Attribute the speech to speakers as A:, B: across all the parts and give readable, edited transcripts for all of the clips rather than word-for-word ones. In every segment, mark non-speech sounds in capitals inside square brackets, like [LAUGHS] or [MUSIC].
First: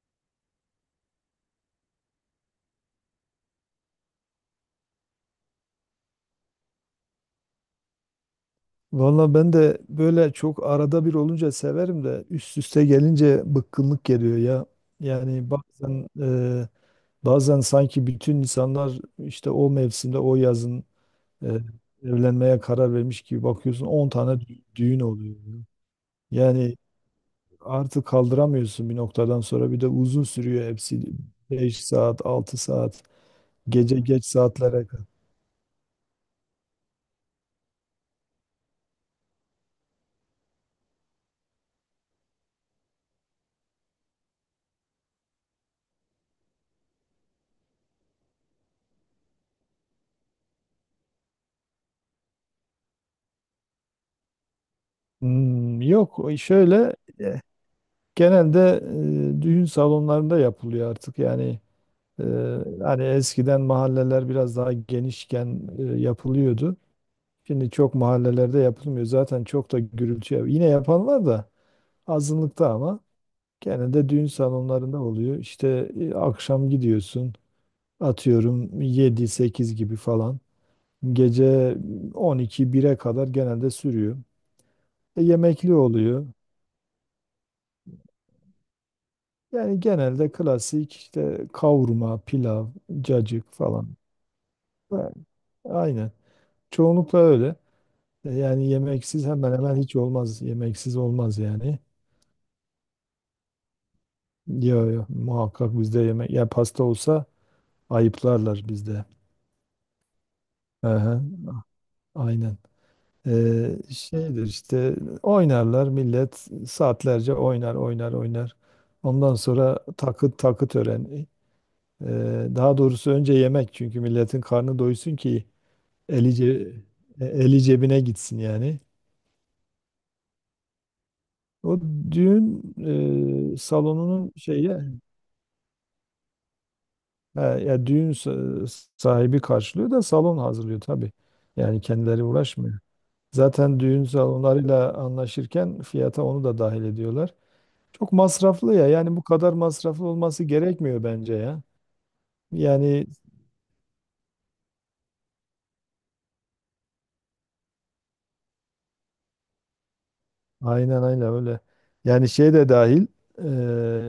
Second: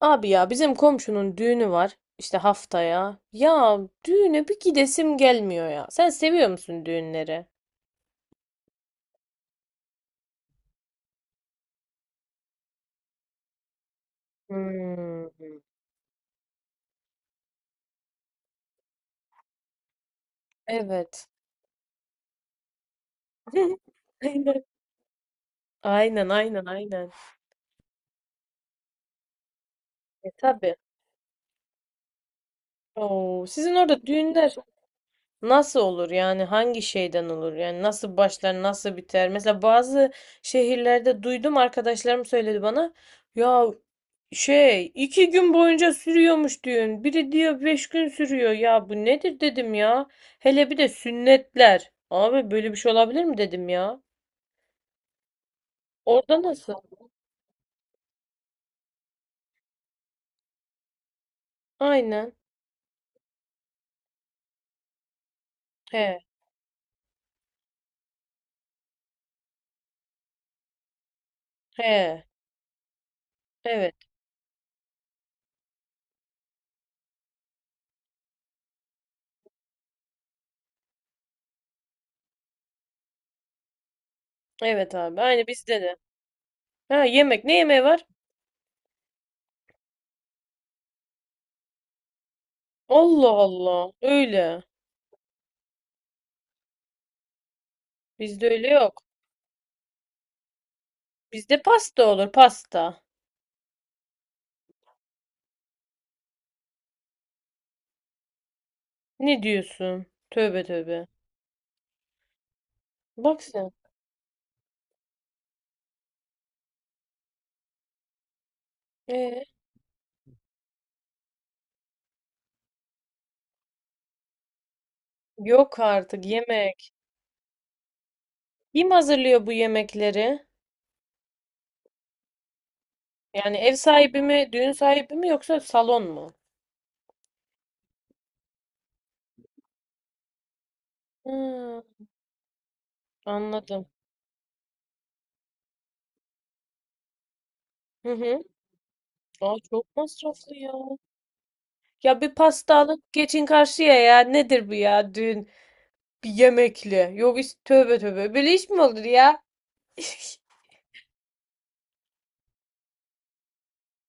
A: Abi ya bizim komşunun düğünü var işte haftaya. Ya düğüne bir gidesim gelmiyor ya. Sen seviyor musun düğünleri?
B: Valla, ben de böyle çok arada bir olunca severim de üst üste gelince bıkkınlık geliyor ya.
A: Hmm,
B: Yani bazen, bazen sanki bütün insanlar, işte, o mevsimde, o yazın
A: evet.
B: e, evlenmeye karar vermiş gibi bakıyorsun, on
A: [LAUGHS]
B: tane
A: Aynen.
B: düğün oluyor.
A: Aynen, aynen,
B: Yani
A: aynen.
B: artık kaldıramıyorsun bir noktadan sonra, bir de uzun
A: E
B: sürüyor
A: tabii.
B: hepsi, 5 saat 6 saat,
A: Oo, sizin
B: gece
A: orada
B: geç
A: düğünler
B: saatlere kadar.
A: nasıl olur yani hangi şeyden olur yani nasıl başlar nasıl biter mesela bazı şehirlerde duydum arkadaşlarım söyledi bana ya. Şey, iki gün boyunca sürüyormuş düğün. Biri diyor beş gün sürüyor. Ya bu nedir dedim ya. Hele bir de sünnetler. Abi böyle bir şey olabilir mi dedim ya.
B: Hmm, yok, o
A: Orada nasıl?
B: şöyle. Genelde düğün salonlarında yapılıyor artık. Yani, e,
A: Aynen.
B: hani eskiden mahalleler biraz daha genişken,
A: He,
B: yapılıyordu. Şimdi çok mahallelerde yapılmıyor. Zaten çok da gürültü yine yapan var da
A: he.
B: azınlıkta, ama
A: Evet.
B: genelde düğün salonlarında oluyor. İşte akşam gidiyorsun, atıyorum 7-8 gibi falan. Gece 12-1'e kadar genelde sürüyor.
A: Evet abi. Aynı
B: Yemekli
A: bizde de.
B: oluyor.
A: Ha yemek. Ne yemeği var?
B: Yani genelde klasik, işte kavurma, pilav,
A: Allah
B: cacık
A: Allah.
B: falan.
A: Öyle.
B: Yani, aynen. Çoğunlukla öyle.
A: Bizde
B: Yani
A: öyle yok.
B: yemeksiz hemen hemen hiç olmaz. Yemeksiz olmaz
A: Bizde
B: yani.
A: pasta olur. Pasta.
B: Yo yo, muhakkak bizde yemek. Ya pasta olsa ayıplarlar bizde.
A: Ne diyorsun? Tövbe tövbe.
B: Aha, aynen.
A: Bak sen.
B: Şeydir işte, oynarlar millet saatlerce, oynar oynar oynar. Ondan
A: E,
B: sonra takı, takı töreni. Daha doğrusu önce yemek, çünkü milletin karnı doysun ki
A: yok artık
B: Eli, ce-
A: yemek.
B: eli cebine gitsin yani.
A: Kim hazırlıyor bu yemekleri?
B: O düğün
A: Yani ev sahibi
B: salonunun
A: mi,
B: şeyi,
A: düğün sahibi mi yoksa salon mu?
B: ha, ya düğün sahibi karşılıyor da salon hazırlıyor tabii. Yani
A: Hı,
B: kendileri uğraşmıyor. Zaten
A: anladım.
B: düğün salonlarıyla anlaşırken fiyata onu da dahil ediyorlar.
A: Hı
B: Çok
A: hı.
B: masraflı ya. Yani bu kadar
A: Aa, çok
B: masraflı olması
A: masraflı ya.
B: gerekmiyor bence ya.
A: Ya bir pasta
B: Yani
A: alıp geçin karşıya ya. Nedir bu ya düğün? Bir yemekli. Yok is tövbe tövbe. Böyle iş mi olur ya? Piş.
B: aynen, aynen, öyle. Yani şey de dahil, e,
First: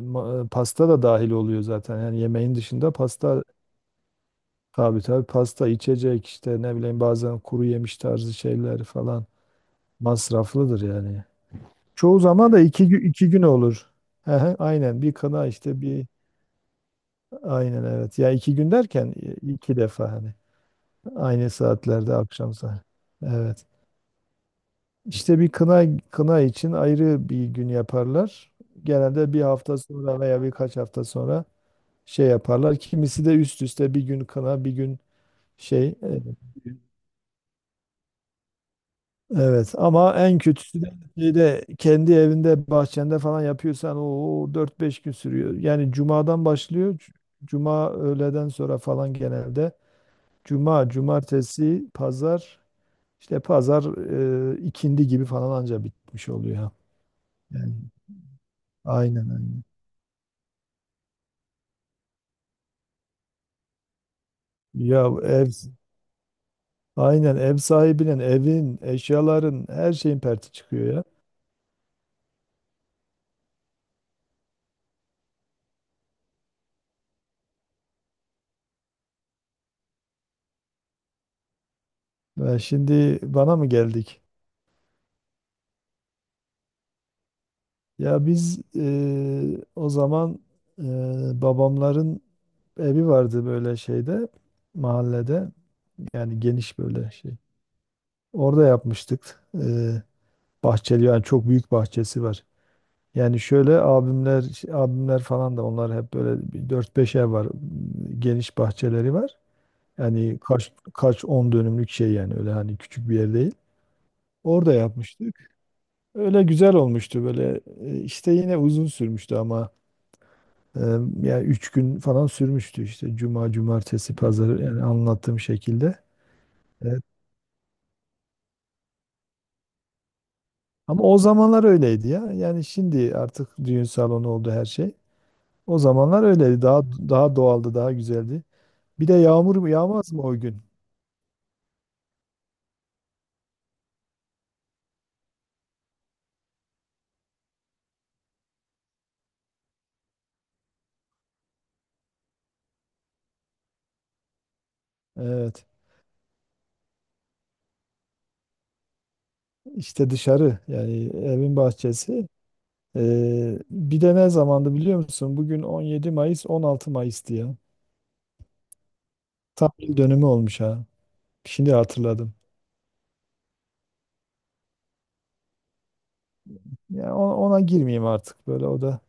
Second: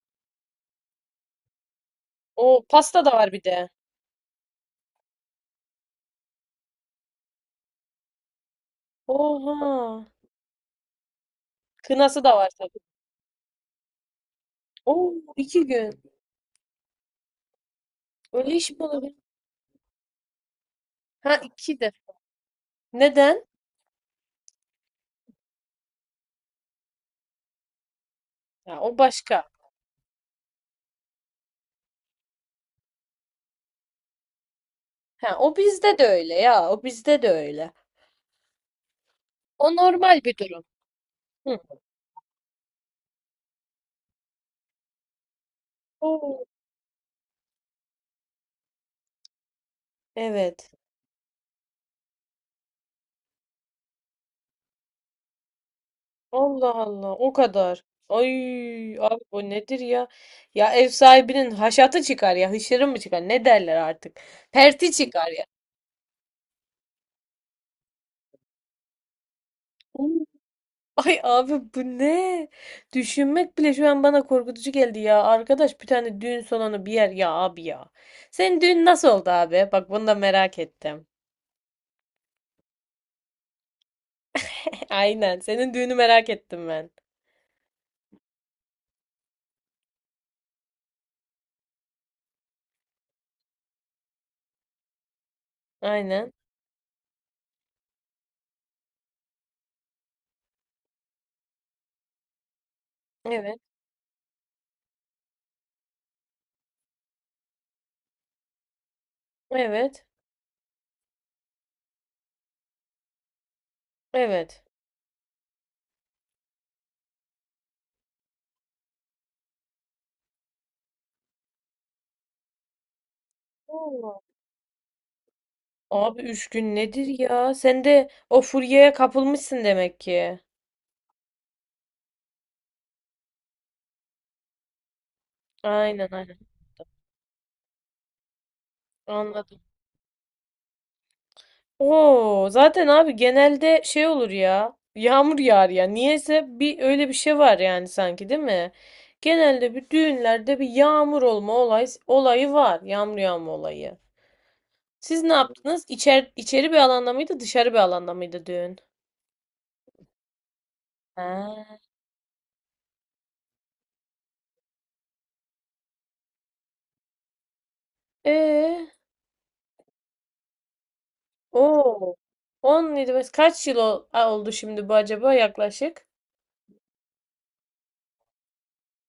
B: pasta da dahil oluyor zaten. Yani yemeğin
A: O
B: dışında
A: pasta da var
B: pasta.
A: bir de.
B: Tabii, tabii, pasta, içecek, işte ne bileyim, bazen kuru yemiş tarzı şeyler falan,
A: Oha.
B: masraflıdır yani. Çoğu
A: Kınası da var
B: zaman da
A: tabii.
B: 2 gün olur. Hı hı, aynen,
A: Oo
B: bir kına
A: iki
B: işte,
A: gün.
B: bir, aynen, evet. Ya
A: Öyle
B: iki
A: iş
B: gün
A: mi
B: derken,
A: olur?
B: 2 defa hani,
A: Ha
B: aynı
A: iki de.
B: saatlerde, akşam saat.
A: Neden?
B: Evet. İşte, bir kına, kına için ayrı bir gün yaparlar.
A: Ya o
B: Genelde bir
A: başka.
B: hafta sonra veya birkaç hafta sonra şey yaparlar. Kimisi de üst üste bir gün kına, bir gün
A: Ha o
B: şey,
A: bizde de öyle ya. O bizde de öyle. O
B: evet, ama
A: normal bir
B: en
A: durum.
B: kötüsü de
A: Hı.
B: şeyde, kendi evinde, bahçende falan yapıyorsan, o 4-5 gün sürüyor. Yani cumadan
A: Oo.
B: başlıyor. Cuma öğleden sonra falan genelde.
A: Evet.
B: Cuma, cumartesi, pazar, işte pazar ikindi gibi falan anca bitmiş oluyor,
A: Allah
B: ha.
A: Allah o
B: Yani
A: kadar. Ay abi
B: aynen,
A: o
B: aynen.
A: nedir ya? Ya ev sahibinin haşatı çıkar ya hışırı mı çıkar ne derler artık. Perti
B: Ya
A: çıkar ya.
B: ev Aynen, ev sahibinin, evin, eşyaların, her şeyin
A: Oo,
B: perti çıkıyor ya.
A: ay abi bu ne? Düşünmek bile şu an bana korkutucu geldi ya. Arkadaş bir tane düğün salonu bir yer ya abi ya. Senin düğün nasıl oldu abi? Bak bunu da merak ettim.
B: Ya şimdi bana mı geldik?
A: [LAUGHS] Aynen senin düğünü merak ettim ben.
B: Ya biz o zaman, eee, babamların evi vardı, böyle şeyde, mahallede,
A: Aynen.
B: yani geniş böyle şey. Orada yapmıştık. Bahçeli, yani çok büyük bahçesi var. Yani
A: Evet.
B: şöyle, abimler şey, abimler falan da, onlar hep böyle bir 4-5 ev var. Geniş bahçeleri var.
A: Evet.
B: Yani kaç kaç 10 dönümlük şey yani, öyle hani küçük bir yer değil.
A: Evet.
B: Orada yapmıştık. Öyle güzel olmuştu böyle. İşte yine uzun sürmüştü, ama Ee, yani 3 gün falan sürmüştü, işte cuma, cumartesi, pazar, yani anlattığım şekilde.
A: Abi üç gün
B: Evet.
A: nedir ya? Sen de o furyaya kapılmışsın demek ki.
B: Ama o zamanlar öyleydi ya. Yani şimdi artık düğün salonu oldu her şey. O
A: Aynen
B: zamanlar
A: aynen.
B: öyleydi. Daha doğaldı, daha güzeldi. Bir de yağmur
A: Anladım.
B: mu yağmaz mı o gün?
A: Oo, zaten abi genelde şey olur ya. Yağmur yağar ya. Niyeyse bir öyle bir şey var yani sanki değil mi? Genelde bir düğünlerde bir yağmur olayı var. Yağmur yağma olayı. Siz ne
B: Evet.
A: yaptınız? İçeri bir alanda mıydı, dışarı bir alanda mıydı düğün?
B: İşte dışarı, yani evin
A: Ha.
B: bahçesi. Bir de ne zamandı, biliyor musun? Bugün 17 Mayıs, 16 Mayıs'tı ya.
A: Ee,
B: Tam yıl dönümü olmuş, ha. Şimdi
A: o
B: hatırladım.
A: 17 kaç yıl oldu şimdi bu acaba yaklaşık?
B: Yani ona girmeyeyim artık, böyle o da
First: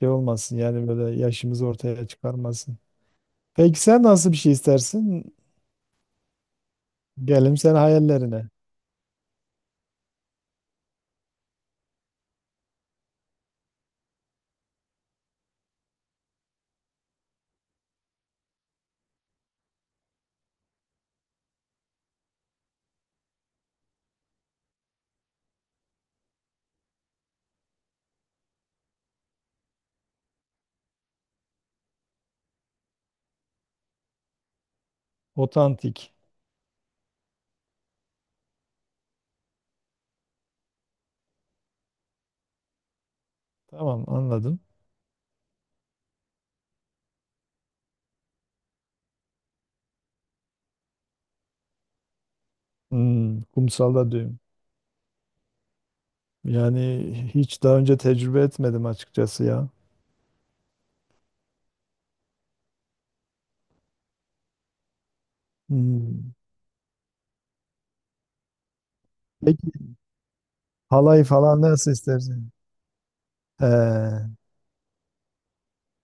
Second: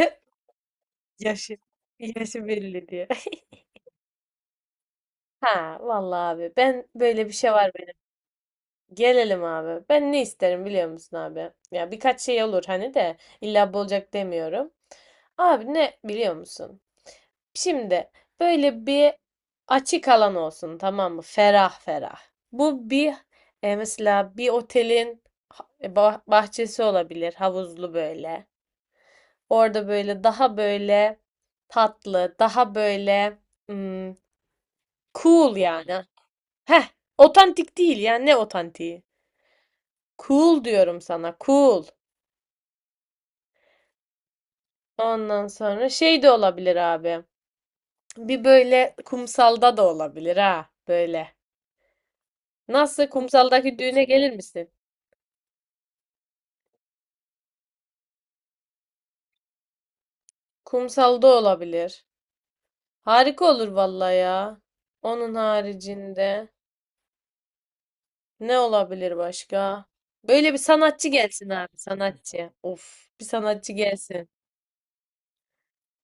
B: şey olmasın, yani böyle
A: Yaşı,
B: yaşımızı ortaya
A: yaşı
B: çıkarmasın.
A: belli diye. [LAUGHS]
B: Peki sen nasıl bir şey istersin?
A: Ha vallahi abi ben böyle bir şey
B: Gelelim
A: var
B: sen
A: benim.
B: hayallerine.
A: Gelelim abi. Ben ne isterim biliyor musun abi? Ya birkaç şey olur hani de illa bu olacak demiyorum. Abi ne biliyor musun? Şimdi böyle bir açık alan olsun, tamam mı? Ferah ferah. Bu bir mesela bir otelin bahçesi olabilir havuzlu böyle. Orada böyle daha böyle tatlı, daha böyle cool yani.
B: Otantik.
A: Heh, otantik değil yani ne otantiği? Cool diyorum sana, cool.
B: Tamam, anladım.
A: Ondan sonra şey de olabilir abi. Bir böyle kumsalda da olabilir ha, böyle. Nasıl
B: Hmm,
A: kumsaldaki düğüne
B: kumsalda
A: gelir
B: düğün.
A: misin?
B: Yani hiç daha önce tecrübe etmedim açıkçası ya.
A: Kumsalda olabilir. Harika olur vallahi ya. Onun
B: Hmm.
A: haricinde ne olabilir
B: Peki
A: başka? Böyle bir sanatçı
B: halay
A: gelsin
B: falan
A: abi,
B: nasıl istersin?
A: sanatçı. Of, bir sanatçı gelsin.
B: Ee,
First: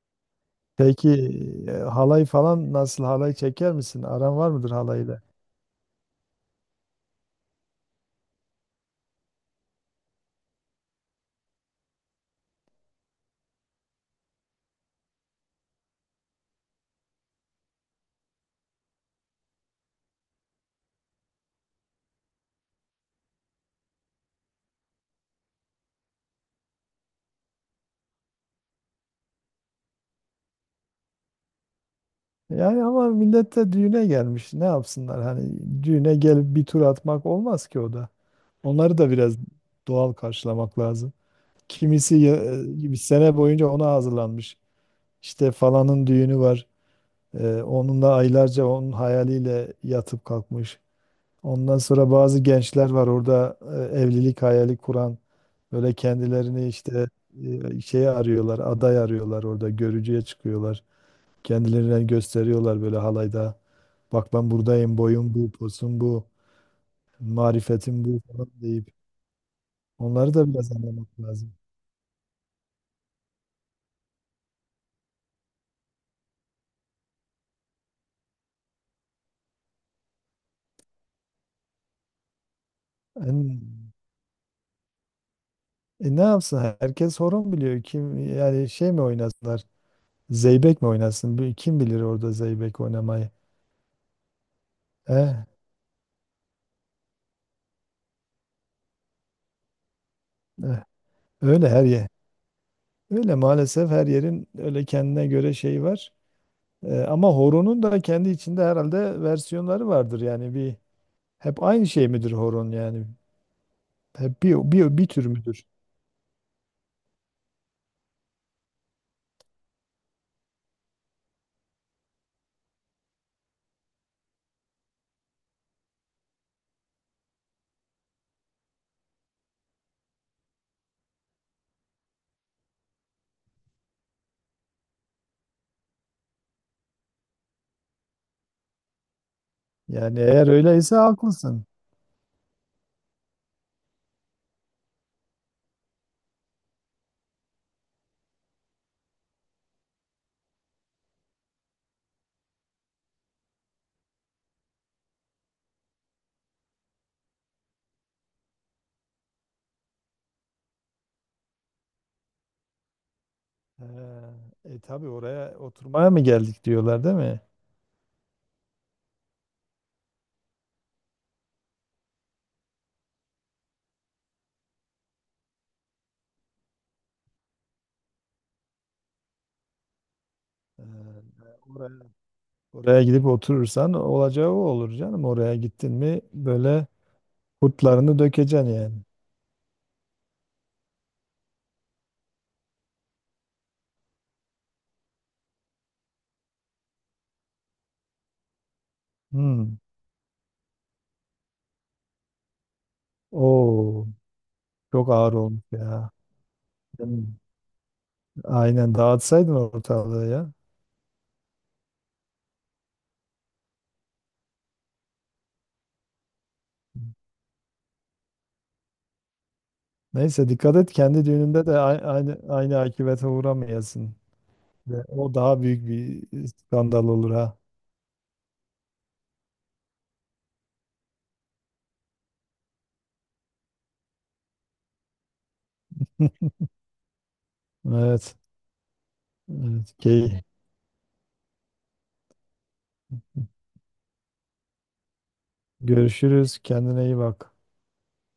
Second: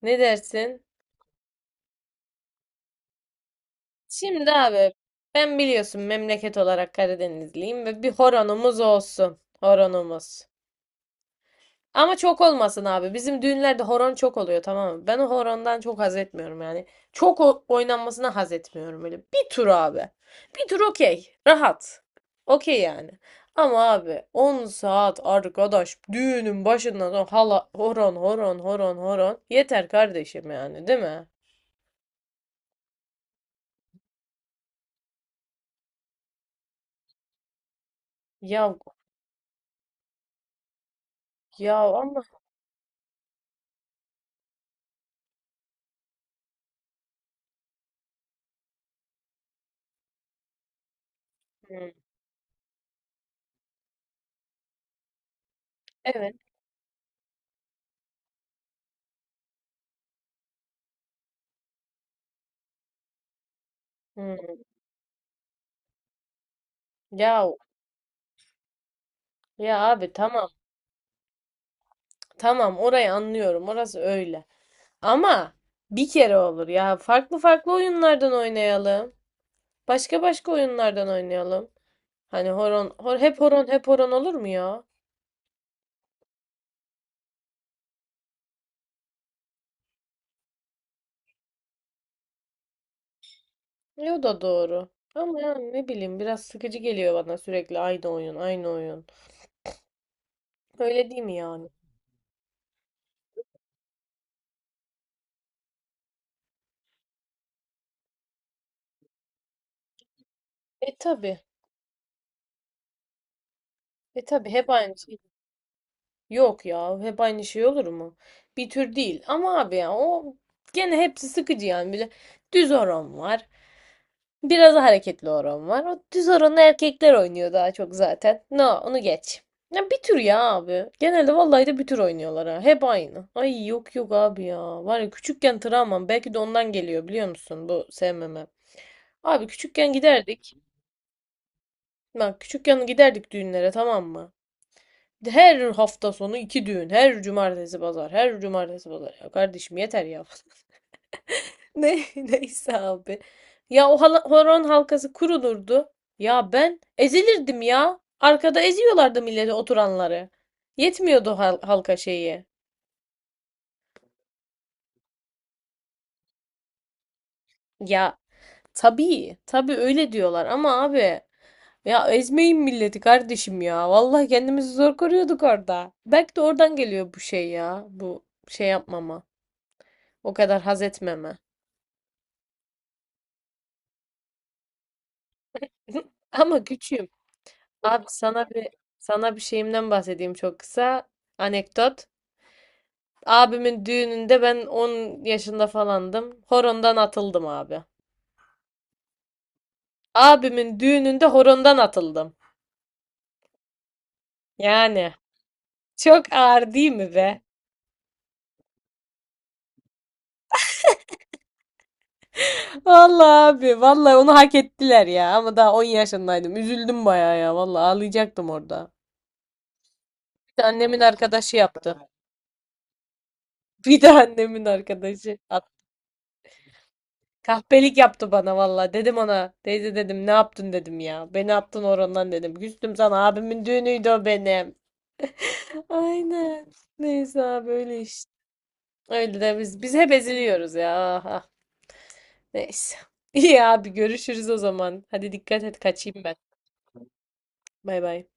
A: Ne dersin?
B: peki, halay falan nasıl, halay çeker misin? Aran var
A: Şimdi
B: mıdır
A: abi
B: halayla?
A: ben biliyorsun memleket olarak Karadenizliyim ve bir horonumuz olsun. Horonumuz. Ama çok olmasın abi. Bizim düğünlerde horon çok oluyor, tamam mı? Ben o horondan çok haz etmiyorum yani. Çok oynanmasına haz etmiyorum öyle. Bir tur abi. Bir tur okey. Rahat. Okey yani. Ama abi 10 saat arkadaş düğünün başından sonra hala horon, horon, horon, horon. Yeter kardeşim yani, değil mi?
B: Yani ama millet de düğüne gelmiş. Ne yapsınlar? Hani düğüne gelip bir tur atmak olmaz ki o da.
A: Ya
B: Onları da biraz doğal karşılamak lazım. Kimisi
A: ama
B: bir sene boyunca ona hazırlanmış. İşte falanın düğünü var. Onunla aylarca onun hayaliyle yatıp kalkmış. Ondan
A: hı,
B: sonra bazı gençler var orada evlilik hayali kuran. Böyle
A: evet.
B: kendilerini işte şeye arıyorlar, aday arıyorlar orada. Görücüye çıkıyorlar. Kendilerini gösteriyorlar böyle halayda. Bak, ben
A: Hı.
B: buradayım, boyum bu, posum bu,
A: Ya
B: marifetim bu falan deyip.
A: ya abi
B: Onları da
A: tamam,
B: biraz anlamak lazım.
A: tamam orayı anlıyorum orası öyle. Ama bir kere olur ya farklı farklı oyunlardan oynayalım. Başka başka oyunlardan oynayalım. Hani hep horon hep
B: En-
A: horon olur mu ya?
B: Ne yapsın? Herkes horon biliyor. Kim, yani şey mi oynasınlar? Zeybek mi oynasın? Kim bilir orada zeybek oynamayı?
A: E, o da doğru. Ama
B: Eh,
A: yani ne bileyim biraz sıkıcı geliyor bana sürekli aynı oyun aynı oyun.
B: eh,
A: Öyle değil mi yani?
B: Öyle her yer. Öyle maalesef, her yerin öyle kendine göre şeyi var. Ama horonun da kendi içinde herhalde versiyonları vardır. Yani bir,
A: E tabi,
B: hep aynı şey midir horon yani? Hep
A: hep
B: bir
A: aynı
B: bir, bir
A: şey.
B: tür müdür?
A: Yok ya hep aynı şey olur mu? Bir tür değil ama abi ya o gene hepsi sıkıcı yani. Bir de düz horon var. Biraz hareketli oran var. O düz oranı erkekler oynuyor daha çok zaten. No, onu geç. Ya bir tür ya abi. Genelde vallahi de bir tür oynuyorlar ha. Hep aynı. Ay yok yok abi ya. Var ya küçükken travmam belki de ondan geliyor biliyor musun bu sevmemem. Abi küçükken
B: Yani, eğer
A: giderdik.
B: öyleyse haklısın.
A: Bak küçükken giderdik düğünlere, tamam mı? Her hafta sonu iki düğün. Her cumartesi pazar. Her cumartesi pazar. Ya kardeşim yeter ya. [LAUGHS] Ne, [LAUGHS] neyse abi. Ya o horon halkası kurulurdu. Ya ben ezilirdim ya. Arkada eziyorlardı milleti oturanları. Yetmiyordu halka şeyi.
B: E, tabii, oraya oturmaya mı geldik diyorlar, değil mi?
A: Ya tabii, tabii öyle diyorlar ama abi ya ezmeyin milleti kardeşim ya. Vallahi kendimizi zor koruyorduk orada. Belki de oradan geliyor bu şey ya. Bu şey yapmama. O kadar haz
B: E,
A: etmeme.
B: Oraya gidip oturursan olacağı o olur canım. Oraya gittin
A: [LAUGHS]
B: mi
A: Ama
B: böyle
A: küçüğüm. Abi
B: kurtlarını
A: sana bir
B: dökeceksin yani.
A: Sana bir şeyimden bahsedeyim çok kısa. Anekdot. Abimin düğününde ben 10 yaşında falandım. Horondan atıldım abi.
B: Hmm.
A: Abimin düğününde horondan atıldım.
B: Oo, çok
A: Yani
B: ağır olmuş ya.
A: çok ağır değil mi
B: Hmm.
A: be?
B: Aynen, dağıtsaydın ortalığı ya.
A: Vallahi abi vallahi onu hak ettiler ya ama daha 10 yaşındaydım. Üzüldüm bayağı ya vallahi ağlayacaktım orada.
B: Neyse
A: Bir de
B: dikkat et,
A: annemin
B: kendi
A: arkadaşı
B: düğününde de
A: yaptı.
B: aynı aynı akibete
A: Bir de
B: uğramayasın.
A: annemin
B: Ve o
A: arkadaşı.
B: daha
A: At-
B: büyük bir skandal olur, ha.
A: Kahpelik yaptı bana vallahi. Dedim ona teyze dedim ne yaptın dedim ya. Beni attın horondan dedim. Küstüm sana abimin düğünüydü o benim.
B: [LAUGHS]
A: Aynen. Neyse abi öyle işte.
B: Evet.
A: Öyle de biz
B: Evet.
A: hep
B: Key.
A: eziliyoruz ya. Aha. Neyse. [LAUGHS] İyi abi görüşürüz o zaman. Hadi dikkat et kaçayım ben.
B: Görüşürüz. Kendine iyi bak.
A: Bay bay.